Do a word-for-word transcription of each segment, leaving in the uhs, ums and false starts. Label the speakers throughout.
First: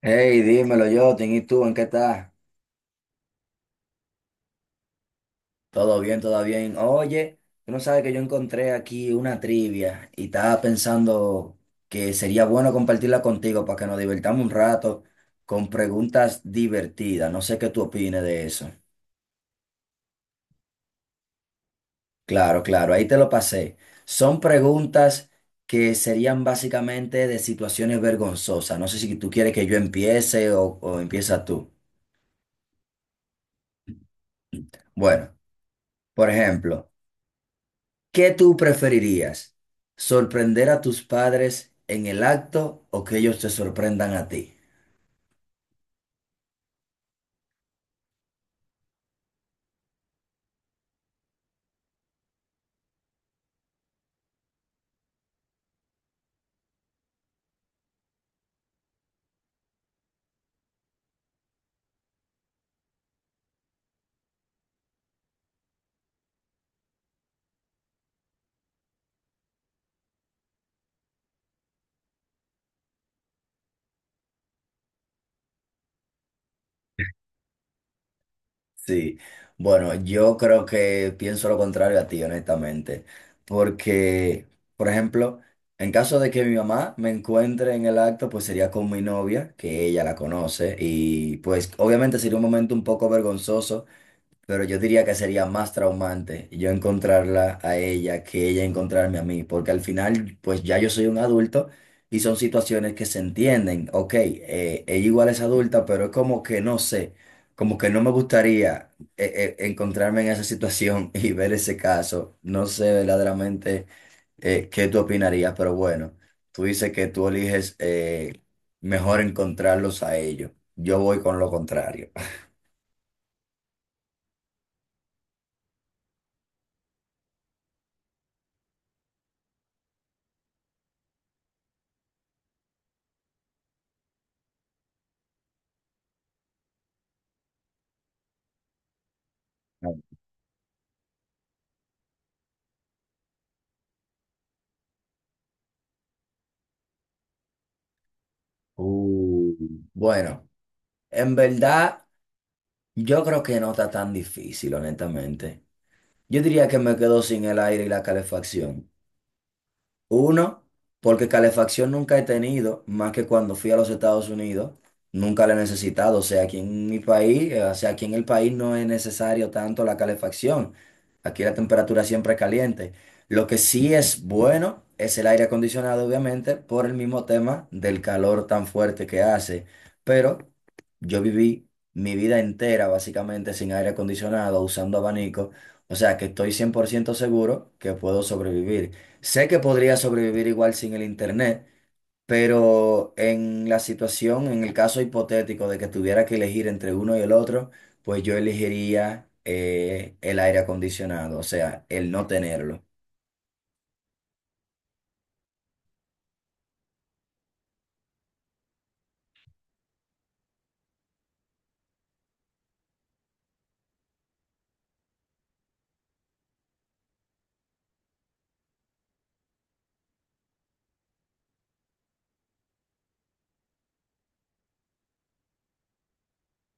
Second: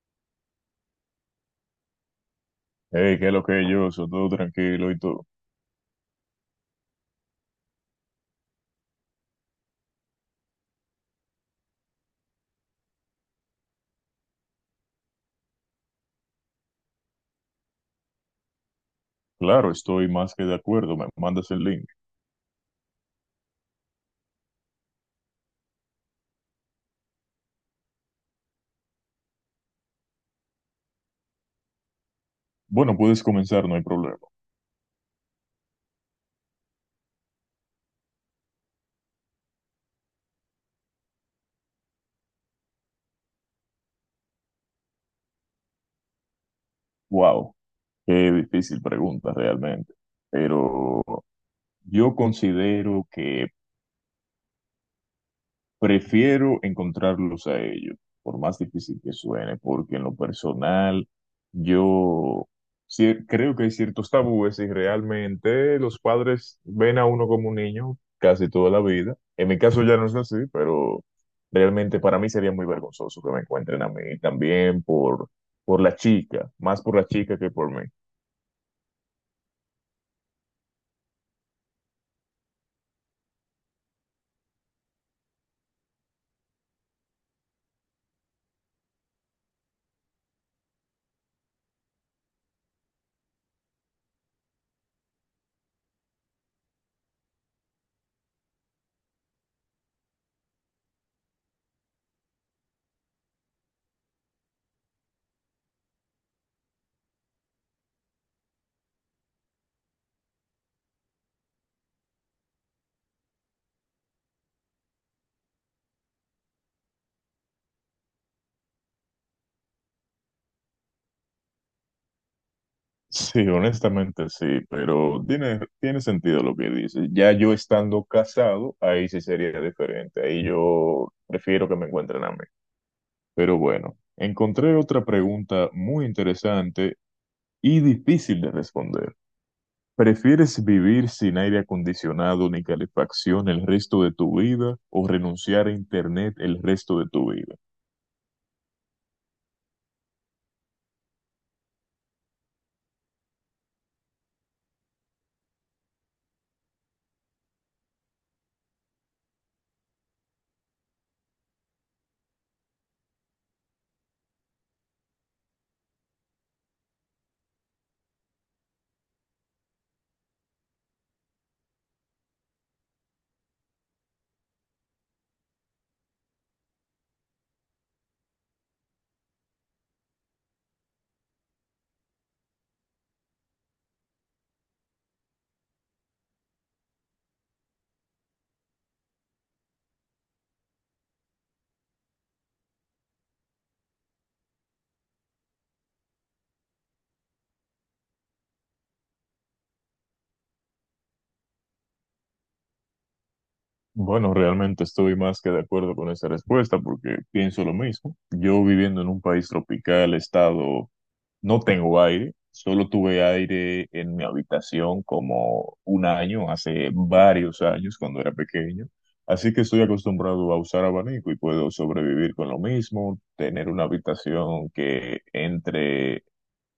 Speaker 1: Hey, dímelo, yo. ¿Y tú en qué estás?
Speaker 2: Hey, ¿qué es lo que yo? Soy todo tranquilo y todo.
Speaker 1: Todo bien, todo bien. Oye, tú no sabes que yo encontré aquí una trivia y estaba pensando que sería bueno compartirla contigo para que nos divertamos un rato con preguntas divertidas. No sé qué tú opines de eso.
Speaker 2: Claro, estoy más que de acuerdo. Me mandas el link.
Speaker 1: Claro, claro, ahí te lo pasé. Son preguntas que serían básicamente de situaciones vergonzosas. No sé si tú quieres que yo empiece o, o empieza tú.
Speaker 2: Bueno, puedes comenzar, no hay problema.
Speaker 1: Bueno, por ejemplo. ¿Qué tú preferirías? ¿Sorprender a tus padres en el acto o que ellos te sorprendan a ti?
Speaker 2: Wow, qué difícil pregunta realmente. Pero yo considero que prefiero encontrarlos a ellos, por más difícil que suene, porque en lo personal yo sí creo que hay ciertos tabúes y realmente los padres ven a uno como un niño casi toda la vida. En mi caso ya no es así, pero realmente para mí sería muy vergonzoso que me encuentren a mí también por, por la chica, más por la chica que por mí.
Speaker 1: Sí, bueno, yo creo que pienso lo contrario a ti, honestamente, porque, por ejemplo, en caso de que mi mamá me encuentre en el acto, pues sería con mi novia, que ella la conoce, y pues obviamente sería un momento un poco vergonzoso. Pero yo diría que sería más traumante yo encontrarla a ella que ella encontrarme a mí, porque al final, pues ya yo soy un adulto y son situaciones que se entienden. Ok, eh, ella igual es adulta, pero es como que no sé, como que no me gustaría eh, eh, encontrarme en esa situación y ver ese caso. No sé verdaderamente eh, qué tú opinarías, pero bueno, tú dices que tú eliges eh, mejor encontrarlos a ellos. Yo voy con lo contrario.
Speaker 2: Sí, honestamente sí, pero tiene, tiene sentido lo que dices. Ya yo estando casado, ahí sí sería diferente. Ahí yo prefiero que me encuentren a mí. Pero bueno, encontré otra pregunta muy interesante y difícil de responder. ¿Prefieres vivir sin aire acondicionado ni calefacción el resto de tu vida o renunciar a internet el resto de tu vida?
Speaker 1: Uh, bueno. En verdad, yo creo que no está tan difícil, honestamente. Yo diría que me quedo sin el aire y la calefacción. Uno, porque calefacción nunca he tenido, más que cuando fui a los Estados Unidos, nunca la he necesitado. O sea, aquí en mi país, eh, o sea, aquí en el país no es necesario tanto la calefacción. Aquí la temperatura siempre es caliente. Lo que sí es bueno es el aire acondicionado, obviamente, por el mismo tema del calor tan fuerte que hace. Pero yo viví mi vida entera básicamente sin aire acondicionado, usando abanico. O sea, que estoy cien por ciento seguro que puedo sobrevivir. Sé que podría sobrevivir igual sin el internet, pero en la situación, en el caso hipotético de que tuviera que elegir entre uno y el otro, pues yo elegiría eh, el aire acondicionado, o sea, el no tenerlo.
Speaker 2: Bueno, realmente estoy más que de acuerdo con esa respuesta porque pienso lo mismo. Yo viviendo en un país tropical, estado, no tengo aire, solo tuve aire en mi habitación como un año, hace varios años cuando era pequeño. Así que estoy acostumbrado a usar abanico y puedo sobrevivir con lo mismo, tener una habitación que entre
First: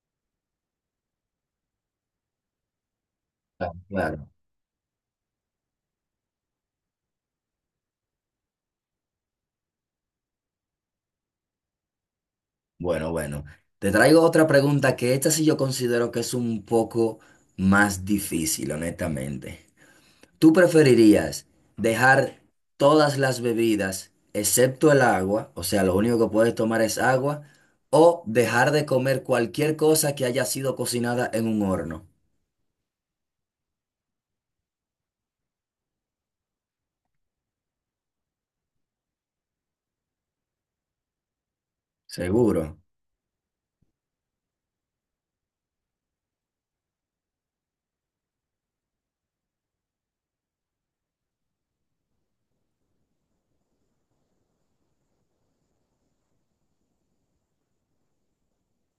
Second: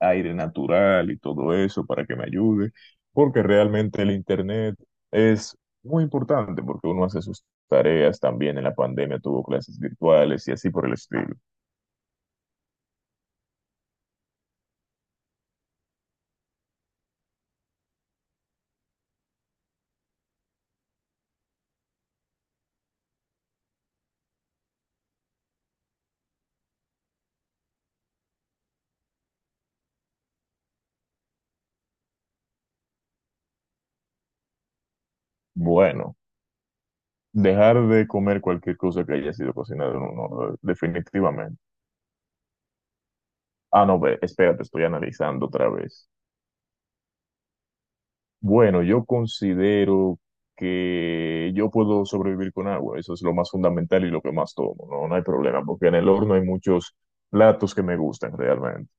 Speaker 2: aire natural y todo eso para que me ayude, porque
Speaker 1: Claro,
Speaker 2: realmente el
Speaker 1: claro.
Speaker 2: internet es muy importante porque uno hace sus tareas también en la pandemia, tuvo clases virtuales y así por el estilo.
Speaker 1: Bueno, bueno. Te traigo otra pregunta que esta sí yo considero que es un poco más difícil, honestamente. ¿Tú preferirías dejar todas las bebidas excepto el agua, o sea, lo único que puedes tomar es agua, o dejar de comer cualquier cosa que haya sido cocinada en un horno?
Speaker 2: Bueno, dejar de comer cualquier cosa que haya sido cocinada en un horno, definitivamente.
Speaker 1: Seguro.
Speaker 2: Ah, no, ve, espérate, estoy analizando otra vez. Bueno, yo considero que yo puedo sobrevivir con agua, eso es lo más fundamental y lo que más tomo, no, no hay problema, porque en el horno hay muchos platos que me gustan realmente.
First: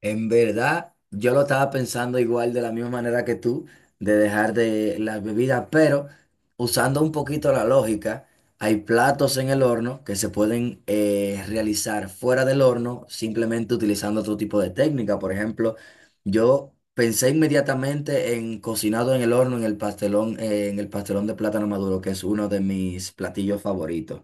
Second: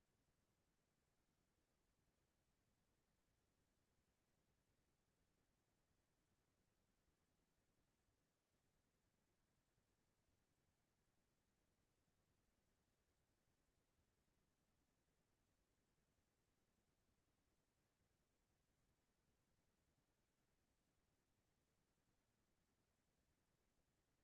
Speaker 1: En verdad, yo lo estaba pensando igual de la misma manera que tú, de dejar de las bebidas, pero usando un poquito la lógica, hay platos en el horno que se pueden eh, realizar fuera del horno simplemente utilizando otro tipo de técnica. Por ejemplo, yo pensé inmediatamente en cocinado en el horno, en el pastelón, eh, en el pastelón de plátano maduro, que es uno de mis platillos favoritos,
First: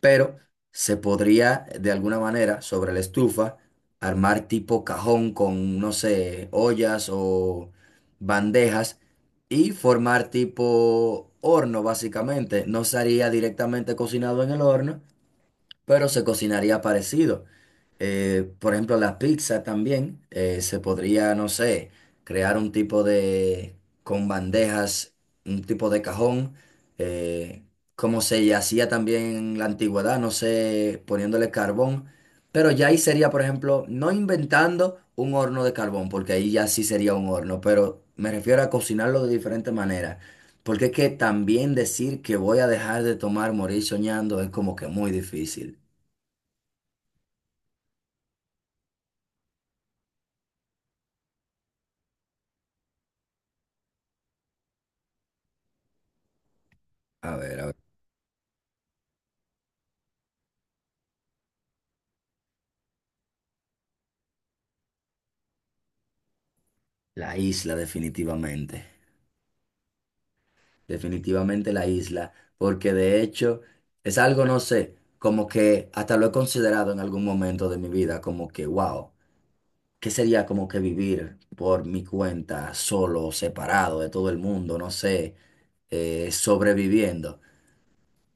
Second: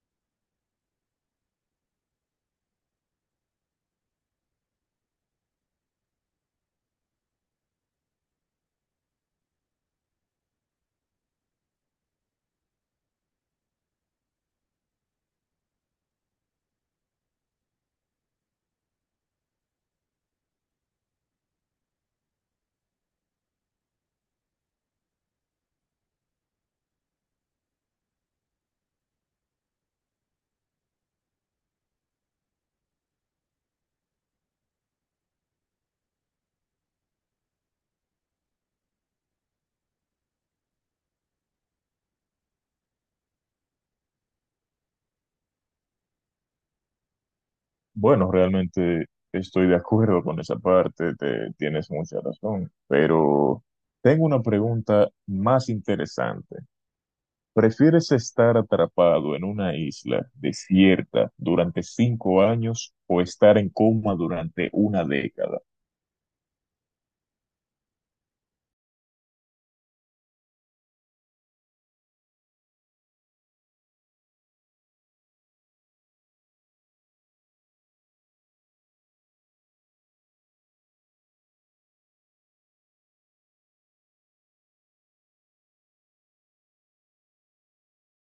Speaker 1: pero se podría de alguna manera sobre la estufa armar tipo cajón con, no sé, ollas o bandejas y formar tipo horno básicamente. No sería directamente cocinado en el horno, pero se cocinaría parecido. Eh, por ejemplo, la pizza también eh, se podría, no sé, crear un tipo de, con bandejas, un tipo de cajón, eh, como se hacía también en la antigüedad, no sé, poniéndole carbón, pero ya ahí sería, por ejemplo, no inventando un horno de carbón, porque ahí ya sí sería un horno, pero me refiero a cocinarlo de diferente manera, porque es que también decir que voy a dejar de tomar, morir soñando, es como que muy difícil.
Speaker 2: Bueno, realmente estoy de acuerdo con esa parte, te- tienes mucha razón, pero tengo una pregunta más interesante.
Speaker 1: A ver, a ver.
Speaker 2: ¿Prefieres estar atrapado en una isla desierta durante cinco años o estar en coma durante una década?
Speaker 1: La isla, definitivamente. Definitivamente la isla, porque de hecho es algo, no sé, como que hasta lo he considerado en algún momento de mi vida, como que, wow, ¿qué sería como que vivir por mi cuenta, solo, separado de todo el mundo, no sé, eh, sobreviviendo?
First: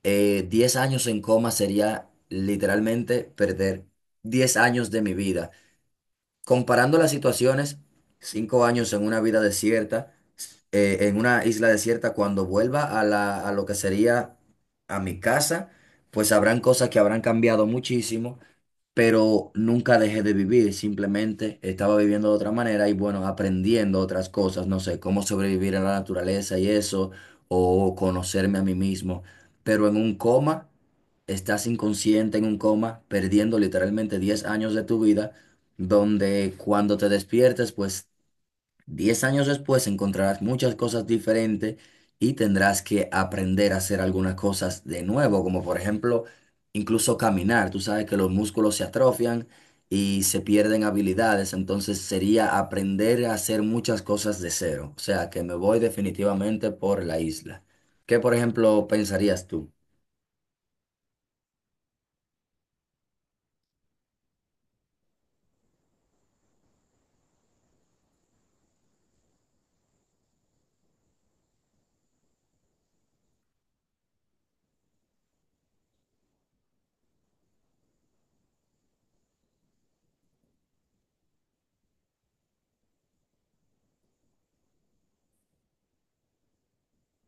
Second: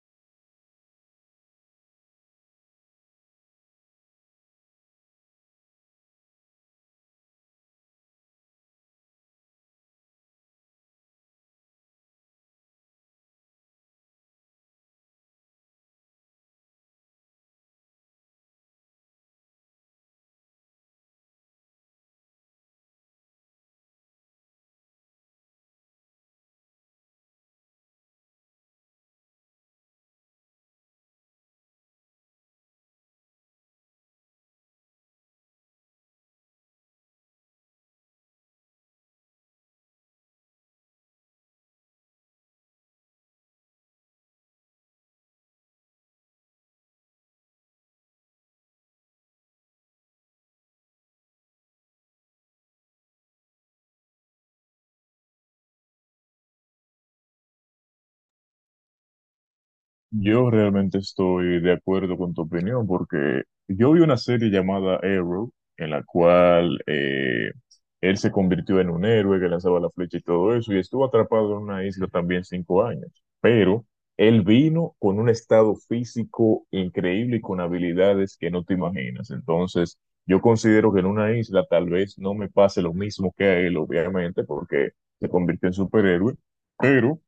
Speaker 1: Eh, diez años en coma sería literalmente perder diez años de mi vida. Comparando las situaciones, cinco años en una vida desierta eh, en una isla desierta, cuando vuelva a la, a lo que sería a mi casa, pues habrán cosas que habrán cambiado muchísimo, pero nunca dejé de vivir, simplemente estaba viviendo de otra manera y bueno, aprendiendo otras cosas, no sé, cómo sobrevivir a la naturaleza y eso, o conocerme a mí mismo, pero en un coma, estás inconsciente en un coma, perdiendo literalmente diez años de tu vida, donde cuando te despiertes, pues diez años después encontrarás muchas cosas diferentes y tendrás que aprender a hacer algunas cosas de nuevo, como por ejemplo, incluso caminar. Tú sabes que los músculos se atrofian y se pierden habilidades, entonces sería aprender a hacer muchas cosas de cero. O sea, que me voy definitivamente por la isla. ¿Qué, por ejemplo, pensarías tú?
Speaker 2: Yo realmente estoy de acuerdo con tu opinión porque yo vi una serie llamada Arrow en la cual eh, él se convirtió en un héroe que lanzaba la flecha y todo eso y estuvo atrapado en una isla también cinco años. Pero él vino con un estado físico increíble y con habilidades que no te imaginas. Entonces, yo considero que en una isla tal vez no me pase lo mismo que a él, obviamente, porque se convirtió en superhéroe. Pero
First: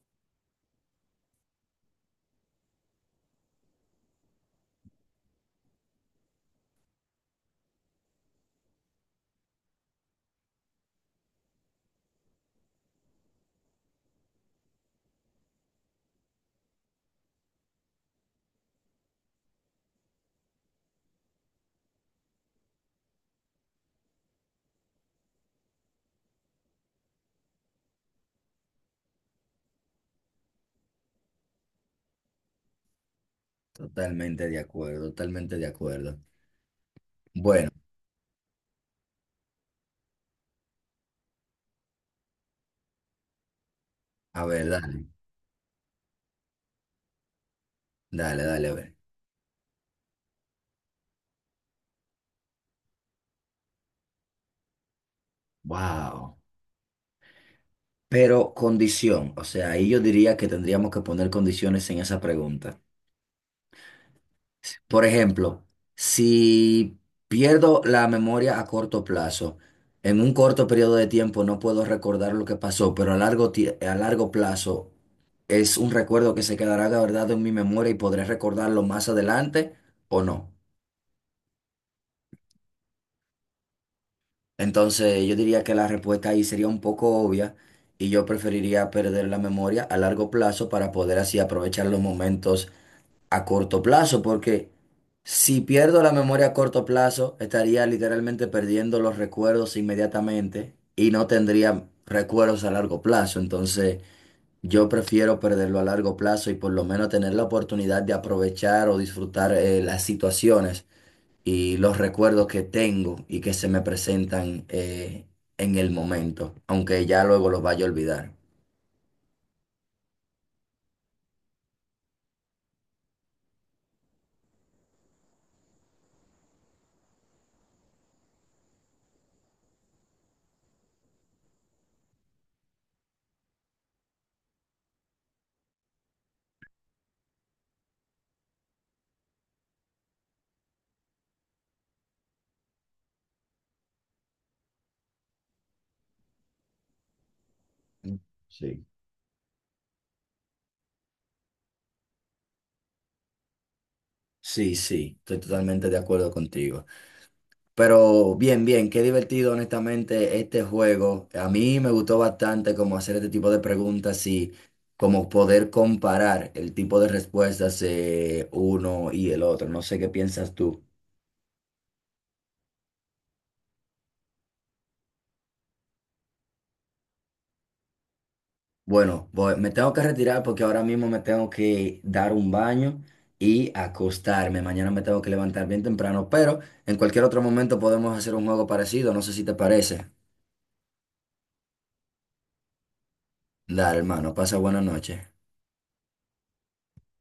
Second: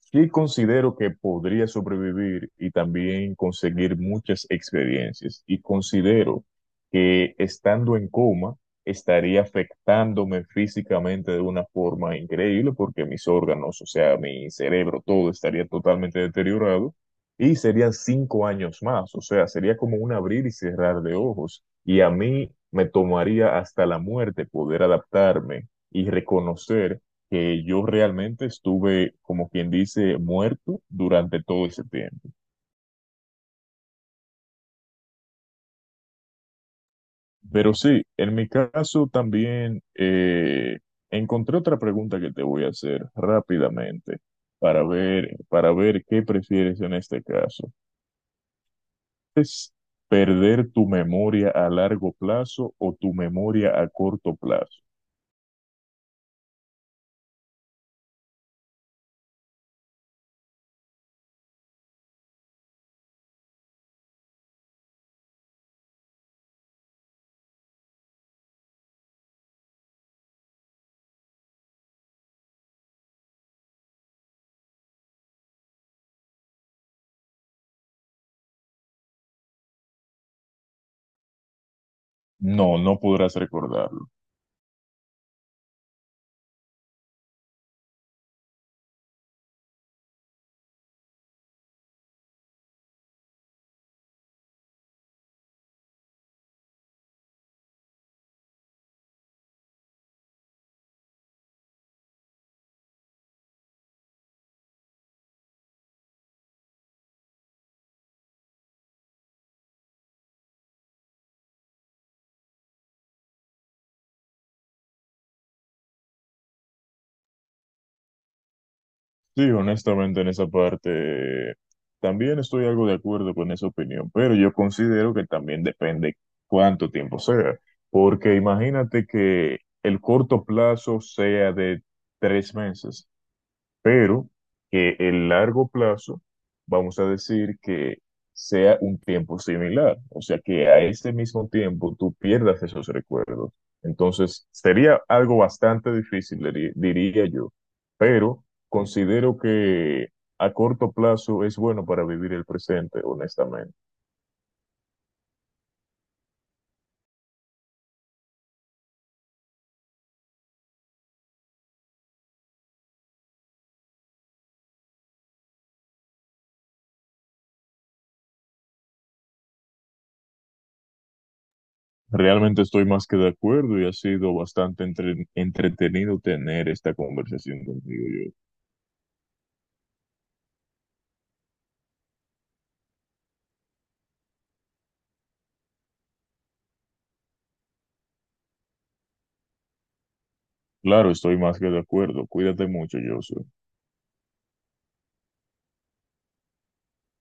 Speaker 2: sí considero que podría sobrevivir y también conseguir muchas experiencias. Y considero que estando en coma estaría afectándome físicamente de una forma increíble porque mis órganos, o sea, mi cerebro, todo estaría totalmente deteriorado y serían cinco años más. O sea, sería como un abrir y cerrar de ojos. Y a mí me tomaría hasta la muerte poder adaptarme y reconocer que yo realmente estuve, como quien dice, muerto durante todo ese tiempo.
Speaker 1: Totalmente de acuerdo, totalmente de acuerdo. Bueno,
Speaker 2: Pero sí, en mi caso también eh, encontré otra pregunta que te voy a hacer rápidamente
Speaker 1: a ver,
Speaker 2: para
Speaker 1: dale,
Speaker 2: ver, para ver qué prefieres en este caso.
Speaker 1: dale, dale, a ver.
Speaker 2: ¿Es perder tu memoria a largo plazo o tu memoria a corto plazo?
Speaker 1: Wow. Pero condición, o sea, ahí yo diría que tendríamos que poner condiciones en esa pregunta. Por ejemplo, si pierdo la memoria a corto plazo, en un corto periodo de tiempo no puedo recordar lo que pasó, pero a largo, tie- a largo plazo es un recuerdo que se quedará guardado en mi memoria y podré recordarlo más adelante o no.
Speaker 2: No, no podrás recordarlo.
Speaker 1: Entonces, yo diría que la respuesta ahí sería un poco obvia y yo preferiría perder la memoria a largo plazo para poder así aprovechar los momentos a corto plazo, porque si pierdo la memoria a corto plazo, estaría literalmente perdiendo los recuerdos inmediatamente y no tendría recuerdos a largo plazo. Entonces, yo prefiero perderlo a largo plazo y por lo menos tener la oportunidad de aprovechar o disfrutar eh, las situaciones y los recuerdos que tengo y que se me presentan eh, en el momento, aunque ya luego los vaya a olvidar.
Speaker 2: Sí, honestamente en esa parte también estoy algo de acuerdo con esa opinión, pero yo considero que también depende cuánto tiempo sea, porque imagínate que el corto plazo sea de tres meses pero que el largo plazo, vamos a decir que sea un tiempo similar, o sea, que a ese mismo tiempo tú pierdas esos recuerdos. Entonces, sería algo bastante difícil, diri- diría yo, pero
Speaker 1: Sí.
Speaker 2: considero que a corto plazo es bueno para vivir el presente, honestamente.
Speaker 1: Sí, sí, estoy totalmente de acuerdo contigo. Pero bien, bien, qué divertido honestamente este juego. A mí me gustó bastante como hacer este tipo de preguntas y como poder comparar el tipo de respuestas eh, uno y el otro. No sé qué piensas tú.
Speaker 2: Realmente estoy más que de acuerdo y ha sido bastante entre- entretenido tener esta conversación contigo, yo.
Speaker 1: Bueno, voy- me tengo que retirar porque ahora mismo me tengo que dar un baño y acostarme. Mañana me tengo que levantar bien temprano, pero en cualquier otro momento podemos hacer un juego parecido. No sé si te parece.
Speaker 2: Claro, estoy más que de acuerdo. Cuídate mucho, yo
Speaker 1: Dale, hermano, pasa buena noche.